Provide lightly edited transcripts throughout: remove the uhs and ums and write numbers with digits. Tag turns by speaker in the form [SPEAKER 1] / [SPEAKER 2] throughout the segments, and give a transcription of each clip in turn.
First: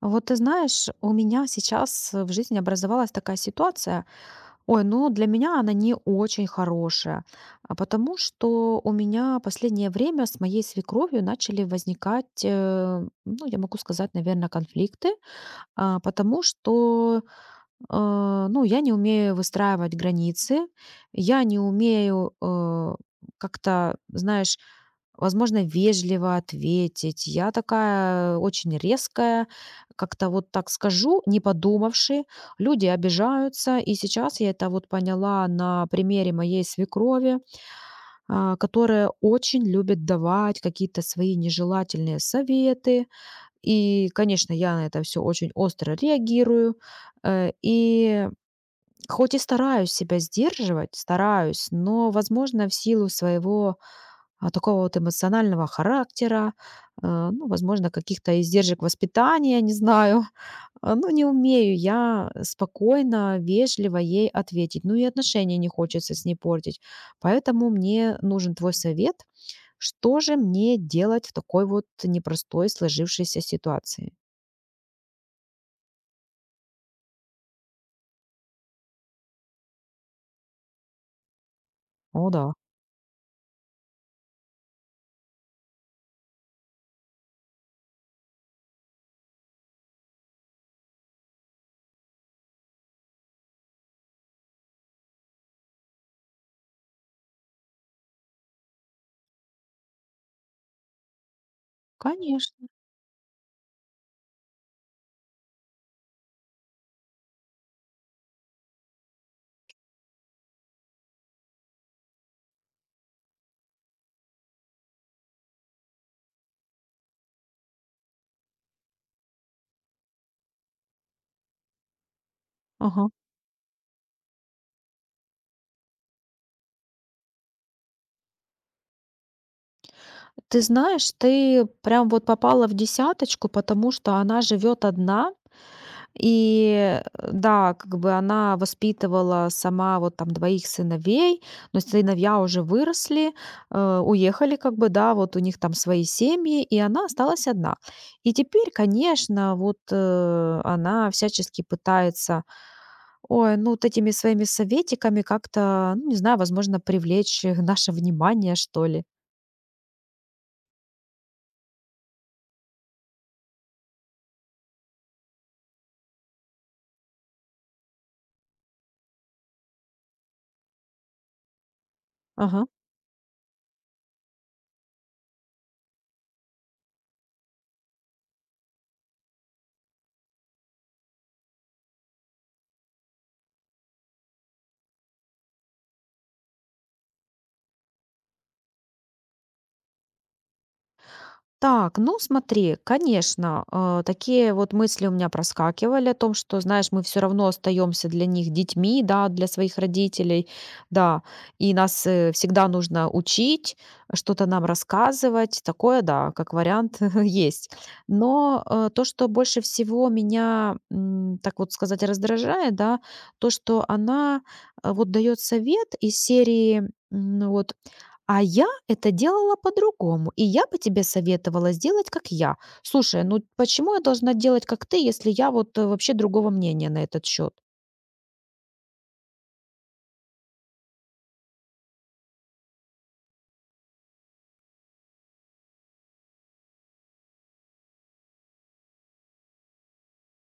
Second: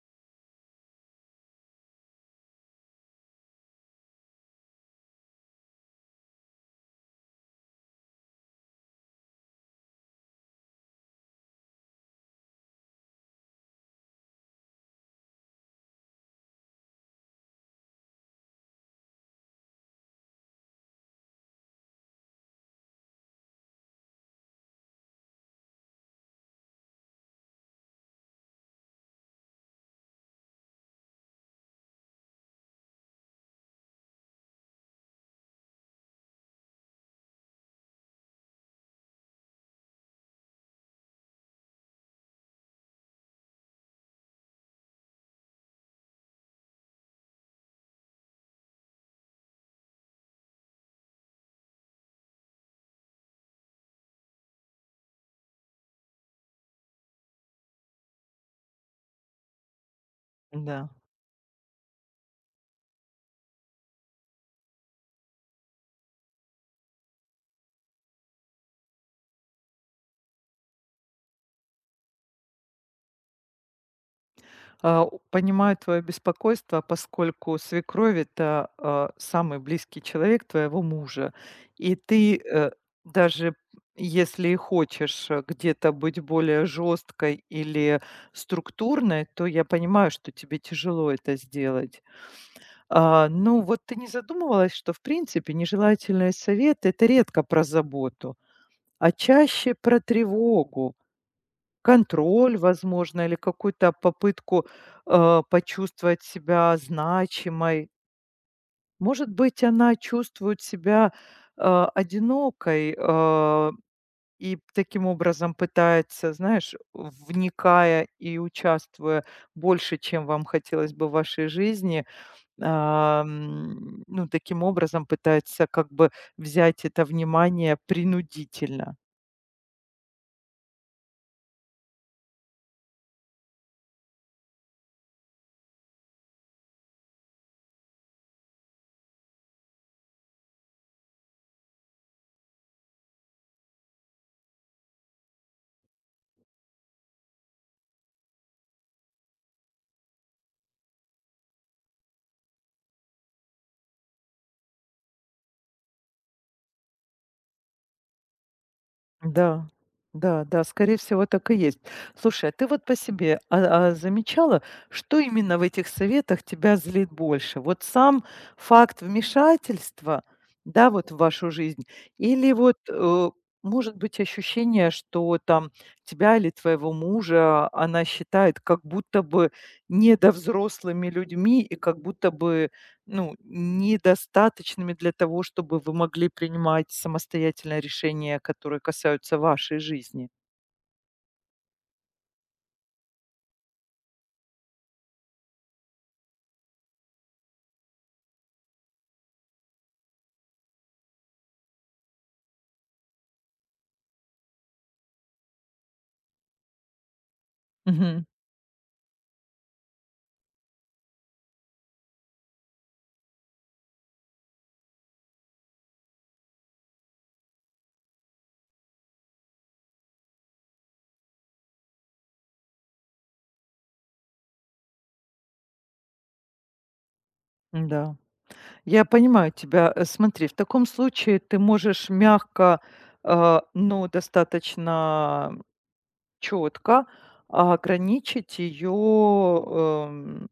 [SPEAKER 1] Вот ты знаешь, у меня сейчас в жизни образовалась такая ситуация. Ой, ну для меня она не очень хорошая, а потому что у меня последнее время с моей свекровью начали возникать, ну я могу сказать, наверное, конфликты, потому что, ну я не умею выстраивать границы, я не умею как-то, знаешь, возможно, вежливо ответить. Я такая очень резкая, как-то вот так скажу, не подумавши. Люди обижаются, и сейчас я это вот поняла на примере моей свекрови, которая очень любит давать какие-то свои нежелательные советы. И, конечно, я на это все очень остро реагирую. И хоть и стараюсь себя сдерживать, стараюсь, но, возможно, в силу своего такого вот эмоционального характера, ну, возможно, каких-то издержек воспитания, не знаю.
[SPEAKER 2] Да.
[SPEAKER 1] А, ну, не умею я спокойно, вежливо ей ответить. Ну, и отношения не хочется с ней портить. Поэтому мне нужен твой совет. Что же мне делать в такой вот непростой сложившейся ситуации?
[SPEAKER 2] У понимаю твое беспокойство, поскольку свекровь — это, самый близкий человек твоего мужа. И
[SPEAKER 1] О
[SPEAKER 2] ты,
[SPEAKER 1] да,
[SPEAKER 2] даже если и хочешь, где-то быть более жесткой или структурной, то я понимаю, что тебе тяжело это сделать. Ну, вот ты не задумывалась, что, в принципе, нежелательные советы — это редко про заботу, а чаще про тревогу. Контроль,
[SPEAKER 1] конечно.
[SPEAKER 2] возможно, или какую-то попытку, почувствовать себя значимой. Может быть, она чувствует себя, одинокой, и таким образом пытается, знаешь, вникая и участвуя больше, чем вам хотелось бы в вашей жизни,
[SPEAKER 1] Ага.
[SPEAKER 2] ну, таким образом пытается как бы взять это внимание принудительно.
[SPEAKER 1] Ты знаешь, ты прям вот попала в десяточку, потому что она живет одна, и, да, как бы она воспитывала сама вот там двоих сыновей, но сыновья уже выросли, уехали как бы, да, вот у них там свои семьи, и она осталась одна. И теперь, конечно, вот, она всячески пытается, ой, ну, вот этими своими советиками как-то, ну, не знаю, возможно, привлечь, наше внимание, что ли.
[SPEAKER 2] Да, да, да, скорее всего, так и есть. Слушай, а ты вот по себе, замечала, что именно в этих советах тебя злит больше? Вот сам факт вмешательства, да, вот в вашу жизнь, или
[SPEAKER 1] Ага.
[SPEAKER 2] вот, может быть, ощущение, что там тебя или твоего мужа она считает как будто бы недовзрослыми людьми и как будто бы ну, недостаточными для того, чтобы вы могли принимать самостоятельное решения, которые касаются вашей жизни.
[SPEAKER 1] Так, ну смотри, конечно, такие вот мысли у меня проскакивали о том, что, знаешь, мы все равно остаемся для них детьми, да, для своих родителей, да, и нас всегда нужно учить, что-то нам рассказывать, такое, да, как вариант есть.
[SPEAKER 2] Мгм.
[SPEAKER 1] Но то, что больше всего меня, так вот сказать, раздражает, да, то, что она вот дает совет из серии, ну вот, а я это делала по-другому, и я бы тебе советовала сделать, как я. Слушай, ну почему я должна делать, как ты, если я вот вообще другого мнения на этот счет?
[SPEAKER 2] Да, я понимаю тебя. Смотри, в таком случае ты можешь мягко, но достаточно четко ограничить ее,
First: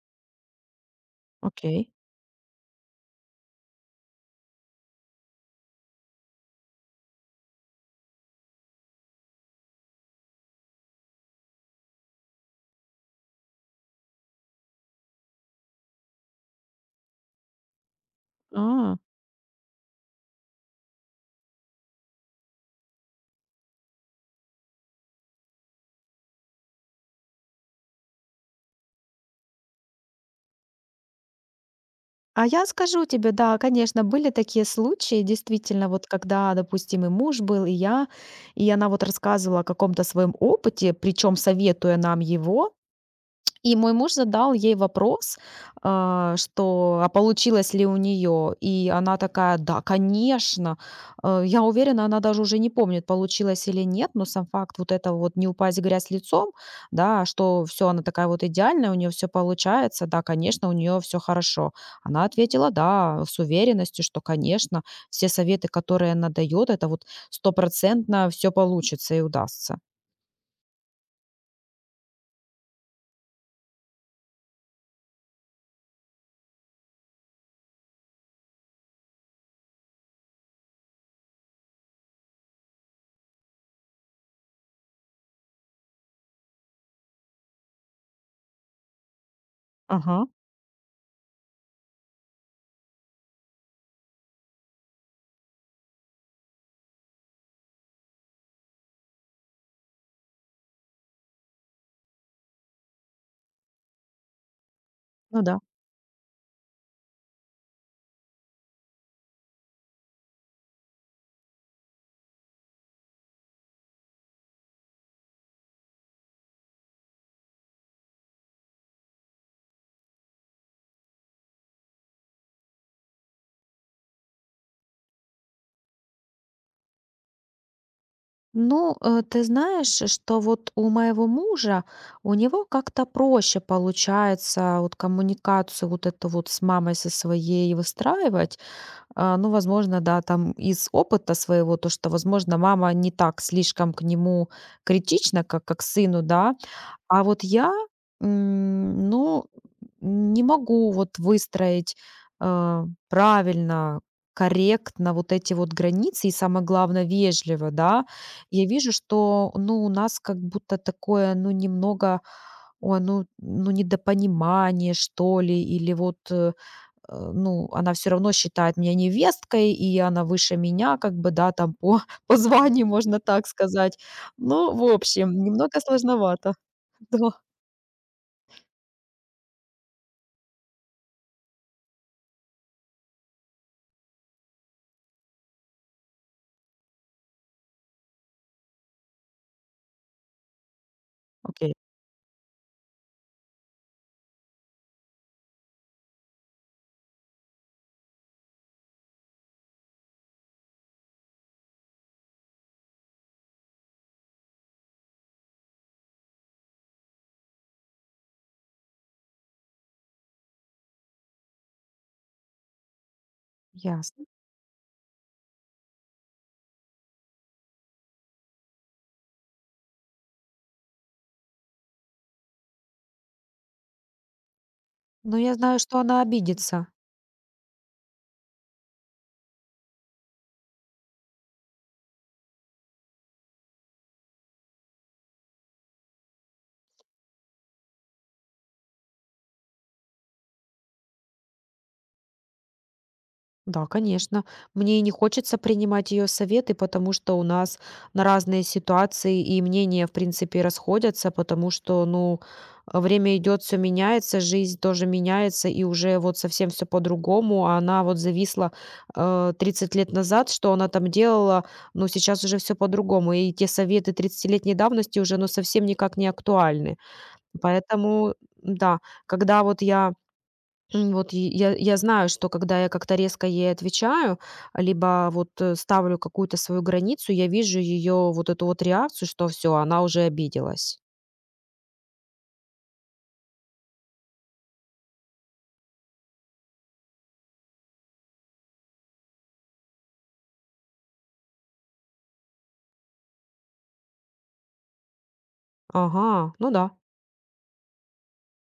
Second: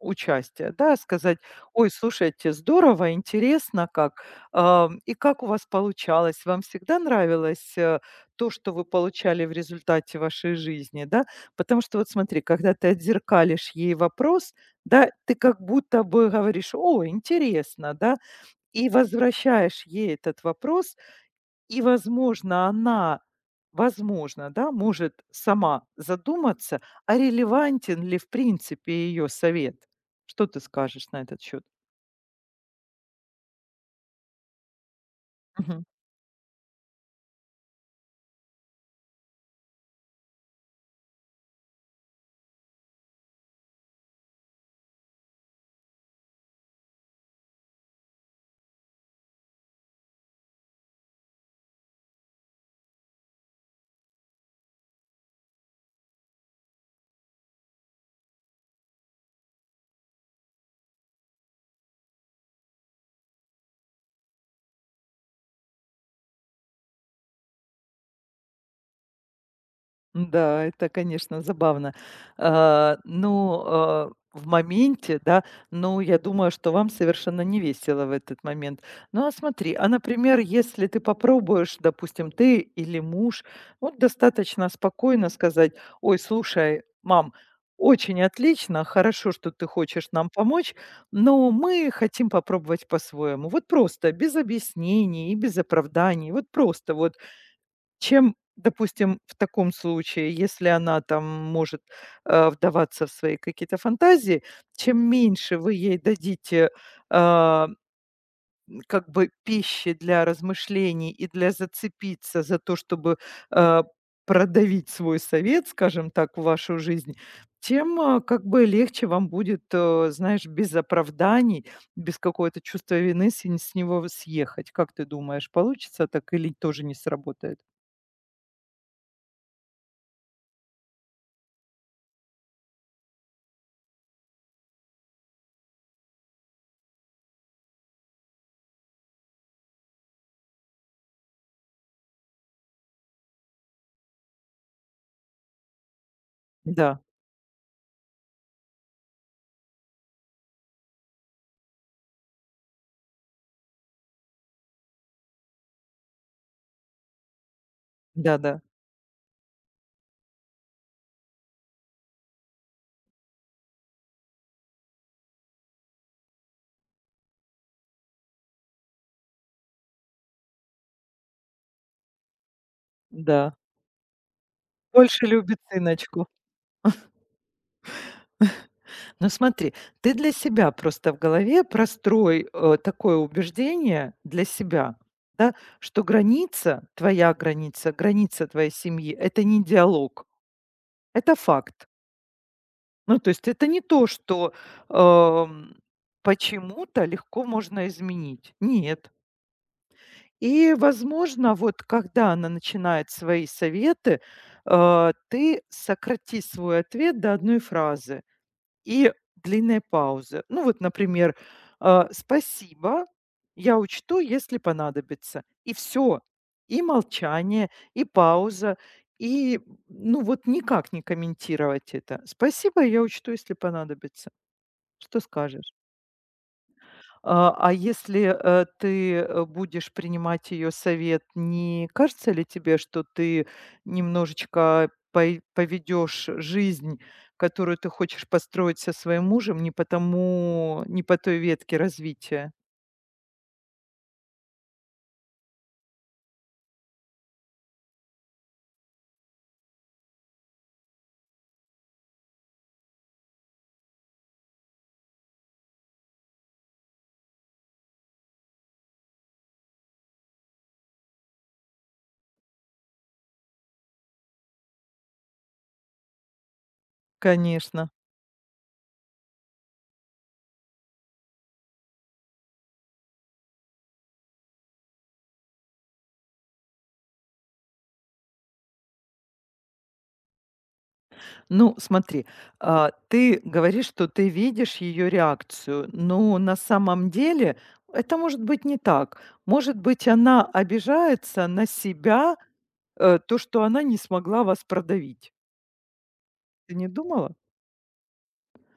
[SPEAKER 2] участие, да, сказать: "Ой,
[SPEAKER 1] Окей.
[SPEAKER 2] слушайте, здорово, интересно как. И как у вас получалось? Вам всегда нравилось, то, что вы получали в результате вашей жизни?" Да, потому что вот смотри, когда ты отзеркалишь ей вопрос, да, ты как будто бы говоришь: "О, интересно", да, и
[SPEAKER 1] А,
[SPEAKER 2] возвращаешь ей этот вопрос и, возможно, она, возможно, да, может сама задуматься, а релевантен ли в принципе ее совет. Что ты скажешь на этот счет?
[SPEAKER 1] А я скажу тебе, да, конечно, были такие случаи, действительно, вот когда, допустим, и муж был, и я, и она вот рассказывала о каком-то своем опыте, причем советуя нам его, и мой муж задал ей вопрос, что: "А получилось ли у нее, и она такая: "Да, конечно". Я уверена, она даже уже не помнит, получилось или нет, но сам факт вот этого вот не упасть в грязь лицом, да, что все, она такая вот идеальная, у нее все получается, да, конечно, у нее все хорошо. Она ответила: "Да", с уверенностью, что, конечно, все советы, которые она дает, это вот стопроцентно все получится и удастся.
[SPEAKER 2] Да, это, конечно, забавно. Ну, в моменте, да, ну, я думаю, что вам совершенно не весело в этот момент. Ну, смотри, например, если ты попробуешь, допустим, ты или муж, вот достаточно спокойно сказать, ой, слушай, мам, очень отлично, хорошо, что ты хочешь
[SPEAKER 1] Ага,
[SPEAKER 2] нам помочь, но мы хотим попробовать по-своему. Вот просто, без объяснений и без оправданий, вот просто вот чем, допустим, в таком случае, если она там может, вдаваться в свои какие-то фантазии, чем
[SPEAKER 1] ну
[SPEAKER 2] меньше
[SPEAKER 1] да.
[SPEAKER 2] вы ей дадите, а, как бы пищи для размышлений и для зацепиться за то, чтобы, а, продавить свой совет, скажем так, в вашу жизнь, тем, как бы легче вам будет, знаешь, без оправданий, без какого-то чувства вины с него съехать. Как ты думаешь, получится так или тоже не сработает?
[SPEAKER 1] Ну, ты знаешь, что вот у моего мужа, у него как-то проще получается вот коммуникацию вот эту вот с мамой со своей выстраивать. Ну, возможно, да, там из опыта своего, то, что, возможно, мама не так слишком к нему критична, как к сыну, да,
[SPEAKER 2] Да.
[SPEAKER 1] а вот я, ну, не могу вот выстроить, э, правильно, корректно вот эти вот границы и, самое главное, вежливо, да.
[SPEAKER 2] Да-да,
[SPEAKER 1] Я вижу, что, ну, у нас как будто такое, ну, немного, ой, ну, недопонимание, что ли, или вот, ну, она все равно считает меня невесткой, и она выше меня, как бы, да, там по по званию, можно так
[SPEAKER 2] да.
[SPEAKER 1] сказать. Ну, в
[SPEAKER 2] Больше
[SPEAKER 1] общем,
[SPEAKER 2] любит
[SPEAKER 1] немного
[SPEAKER 2] сыночку.
[SPEAKER 1] сложновато. Да.
[SPEAKER 2] Ну смотри, ты для себя просто в голове прострой, такое убеждение для себя, да, что граница, твоя граница, граница твоей семьи — это не диалог, это
[SPEAKER 1] Окей,
[SPEAKER 2] факт. Ну, то есть это не то, что, эм, почему-то легко можно изменить. Нет. И, возможно, вот когда она начинает свои советы, ты сократи свой ответ до одной фразы. И длинные паузы. Ну вот, например, "Спасибо, я учту,
[SPEAKER 1] ясно.
[SPEAKER 2] если понадобится". И все, и молчание, и пауза, и, ну, вот никак не комментировать это. "Спасибо, я учту, если понадобится". Что
[SPEAKER 1] Но я
[SPEAKER 2] скажешь?
[SPEAKER 1] знаю, что она обидится.
[SPEAKER 2] А если, ты, будешь принимать ее совет, не кажется ли тебе, что ты немножечко пой поведёшь жизнь, которую ты хочешь построить со своим мужем, не потому, не по той ветке развития?
[SPEAKER 1] Да, конечно. Мне и не хочется принимать ее советы, потому что у нас на разные ситуации и мнения, в принципе, расходятся, потому что, ну, время идет, все меняется, жизнь тоже меняется, и уже вот совсем все по-другому. А она вот зависла 30 лет назад, что она там делала, но сейчас уже все по-другому. И те советы 30-летней давности уже, ну, совсем никак не актуальны.
[SPEAKER 2] Конечно.
[SPEAKER 1] Поэтому, да, когда вот я М, вот и я знаю, что когда я как-то резко ей отвечаю, либо вот ставлю какую-то свою границу, я вижу ее вот эту вот реакцию, что все, она уже обиделась.
[SPEAKER 2] Ну, смотри, ты говоришь, что ты видишь ее реакцию, но на самом деле это может быть не так. Может быть, она обижается на себя. То, что она не смогла вас продавить.
[SPEAKER 1] Ага, ну
[SPEAKER 2] Ты
[SPEAKER 1] да,
[SPEAKER 2] не думала?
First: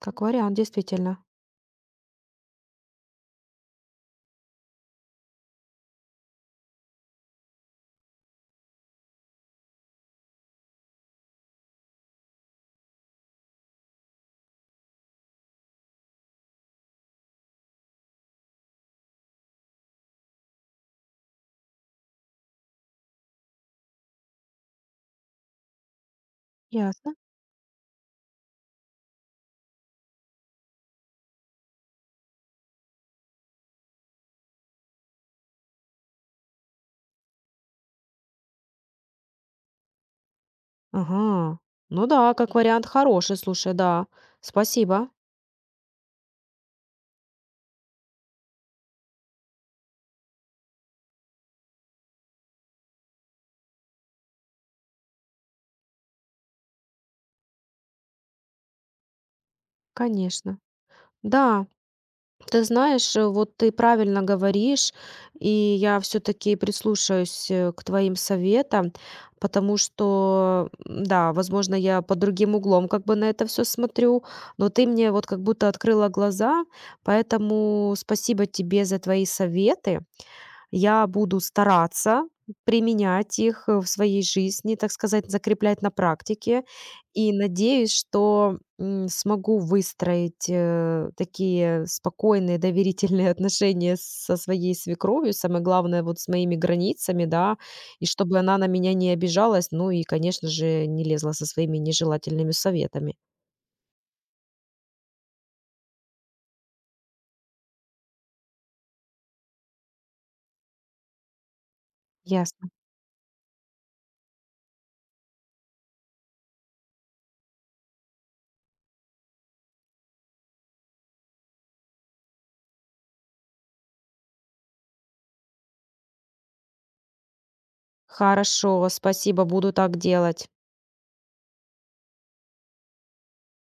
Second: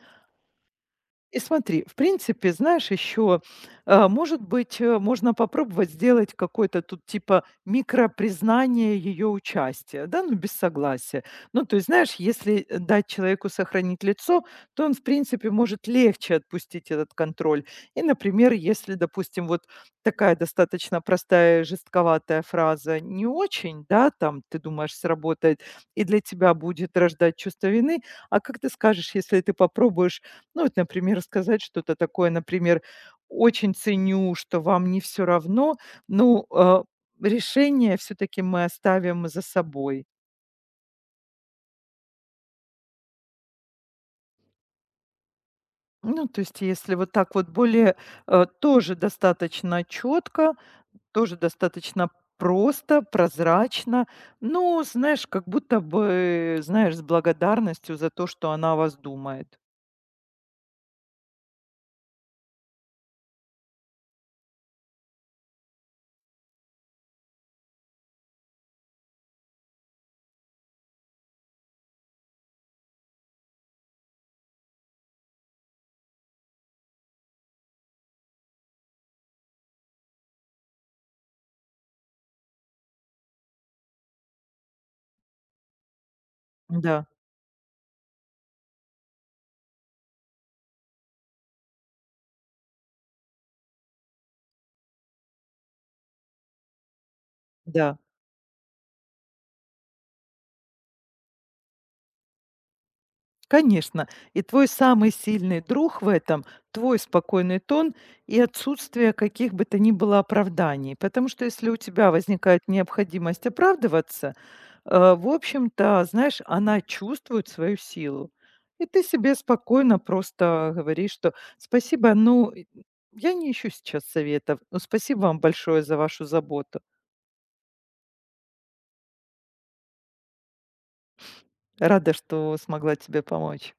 [SPEAKER 1] как вариант, действительно.
[SPEAKER 2] И смотри, в принципе, знаешь, еще, может быть, можно попробовать сделать какое-то тут типа микропризнание ее участия, да, ну, без согласия. Ну, то есть, знаешь, если дать человеку сохранить лицо, то он, в принципе, может легче отпустить этот контроль. И, например, если, допустим, вот такая достаточно простая, жестковатая фраза не очень, да, там, ты думаешь, сработает, и для тебя будет
[SPEAKER 1] Ясно.
[SPEAKER 2] рождать чувство вины, а как ты скажешь, если ты попробуешь ну вот, например, сказать что-то такое, например: "Очень ценю, что вам не все равно, но, решение все таки мы оставим за собой".
[SPEAKER 1] Ага, ну да, как вариант хороший, слушай, да. Спасибо,
[SPEAKER 2] Ну, то есть если вот так вот более, тоже достаточно четко, тоже достаточно просто, прозрачно, ну, знаешь, как будто бы, знаешь, с благодарностью за то, что она о вас думает.
[SPEAKER 1] конечно. Да, ты знаешь, вот ты правильно говоришь, и я все-таки прислушаюсь к твоим советам, потому что, да, возможно, я под другим углом как бы на это все смотрю, но ты мне вот как будто открыла глаза, поэтому спасибо тебе за твои советы. Я буду стараться применять их, в своей жизни, так сказать, закреплять на практике.
[SPEAKER 2] Да,
[SPEAKER 1] И надеюсь, что, смогу выстроить, такие спокойные, доверительные отношения со своей свекровью. Самое главное, вот с моими границами, да,
[SPEAKER 2] да.
[SPEAKER 1] и чтобы она на меня не обижалась, ну и, конечно же, не лезла со своими нежелательными советами.
[SPEAKER 2] Конечно. И твой самый сильный друг в этом — твой спокойный тон и отсутствие каких бы то ни было оправданий. Потому что если у тебя возникает
[SPEAKER 1] Ясно.
[SPEAKER 2] необходимость оправдываться, в общем-то, знаешь, она чувствует свою силу. И ты себе спокойно просто говоришь, что «спасибо, ну, и- я не ищу сейчас советов, но спасибо вам большое за вашу заботу.
[SPEAKER 1] Хорошо, спасибо, буду так делать.
[SPEAKER 2] Рада, что смогла тебе помочь».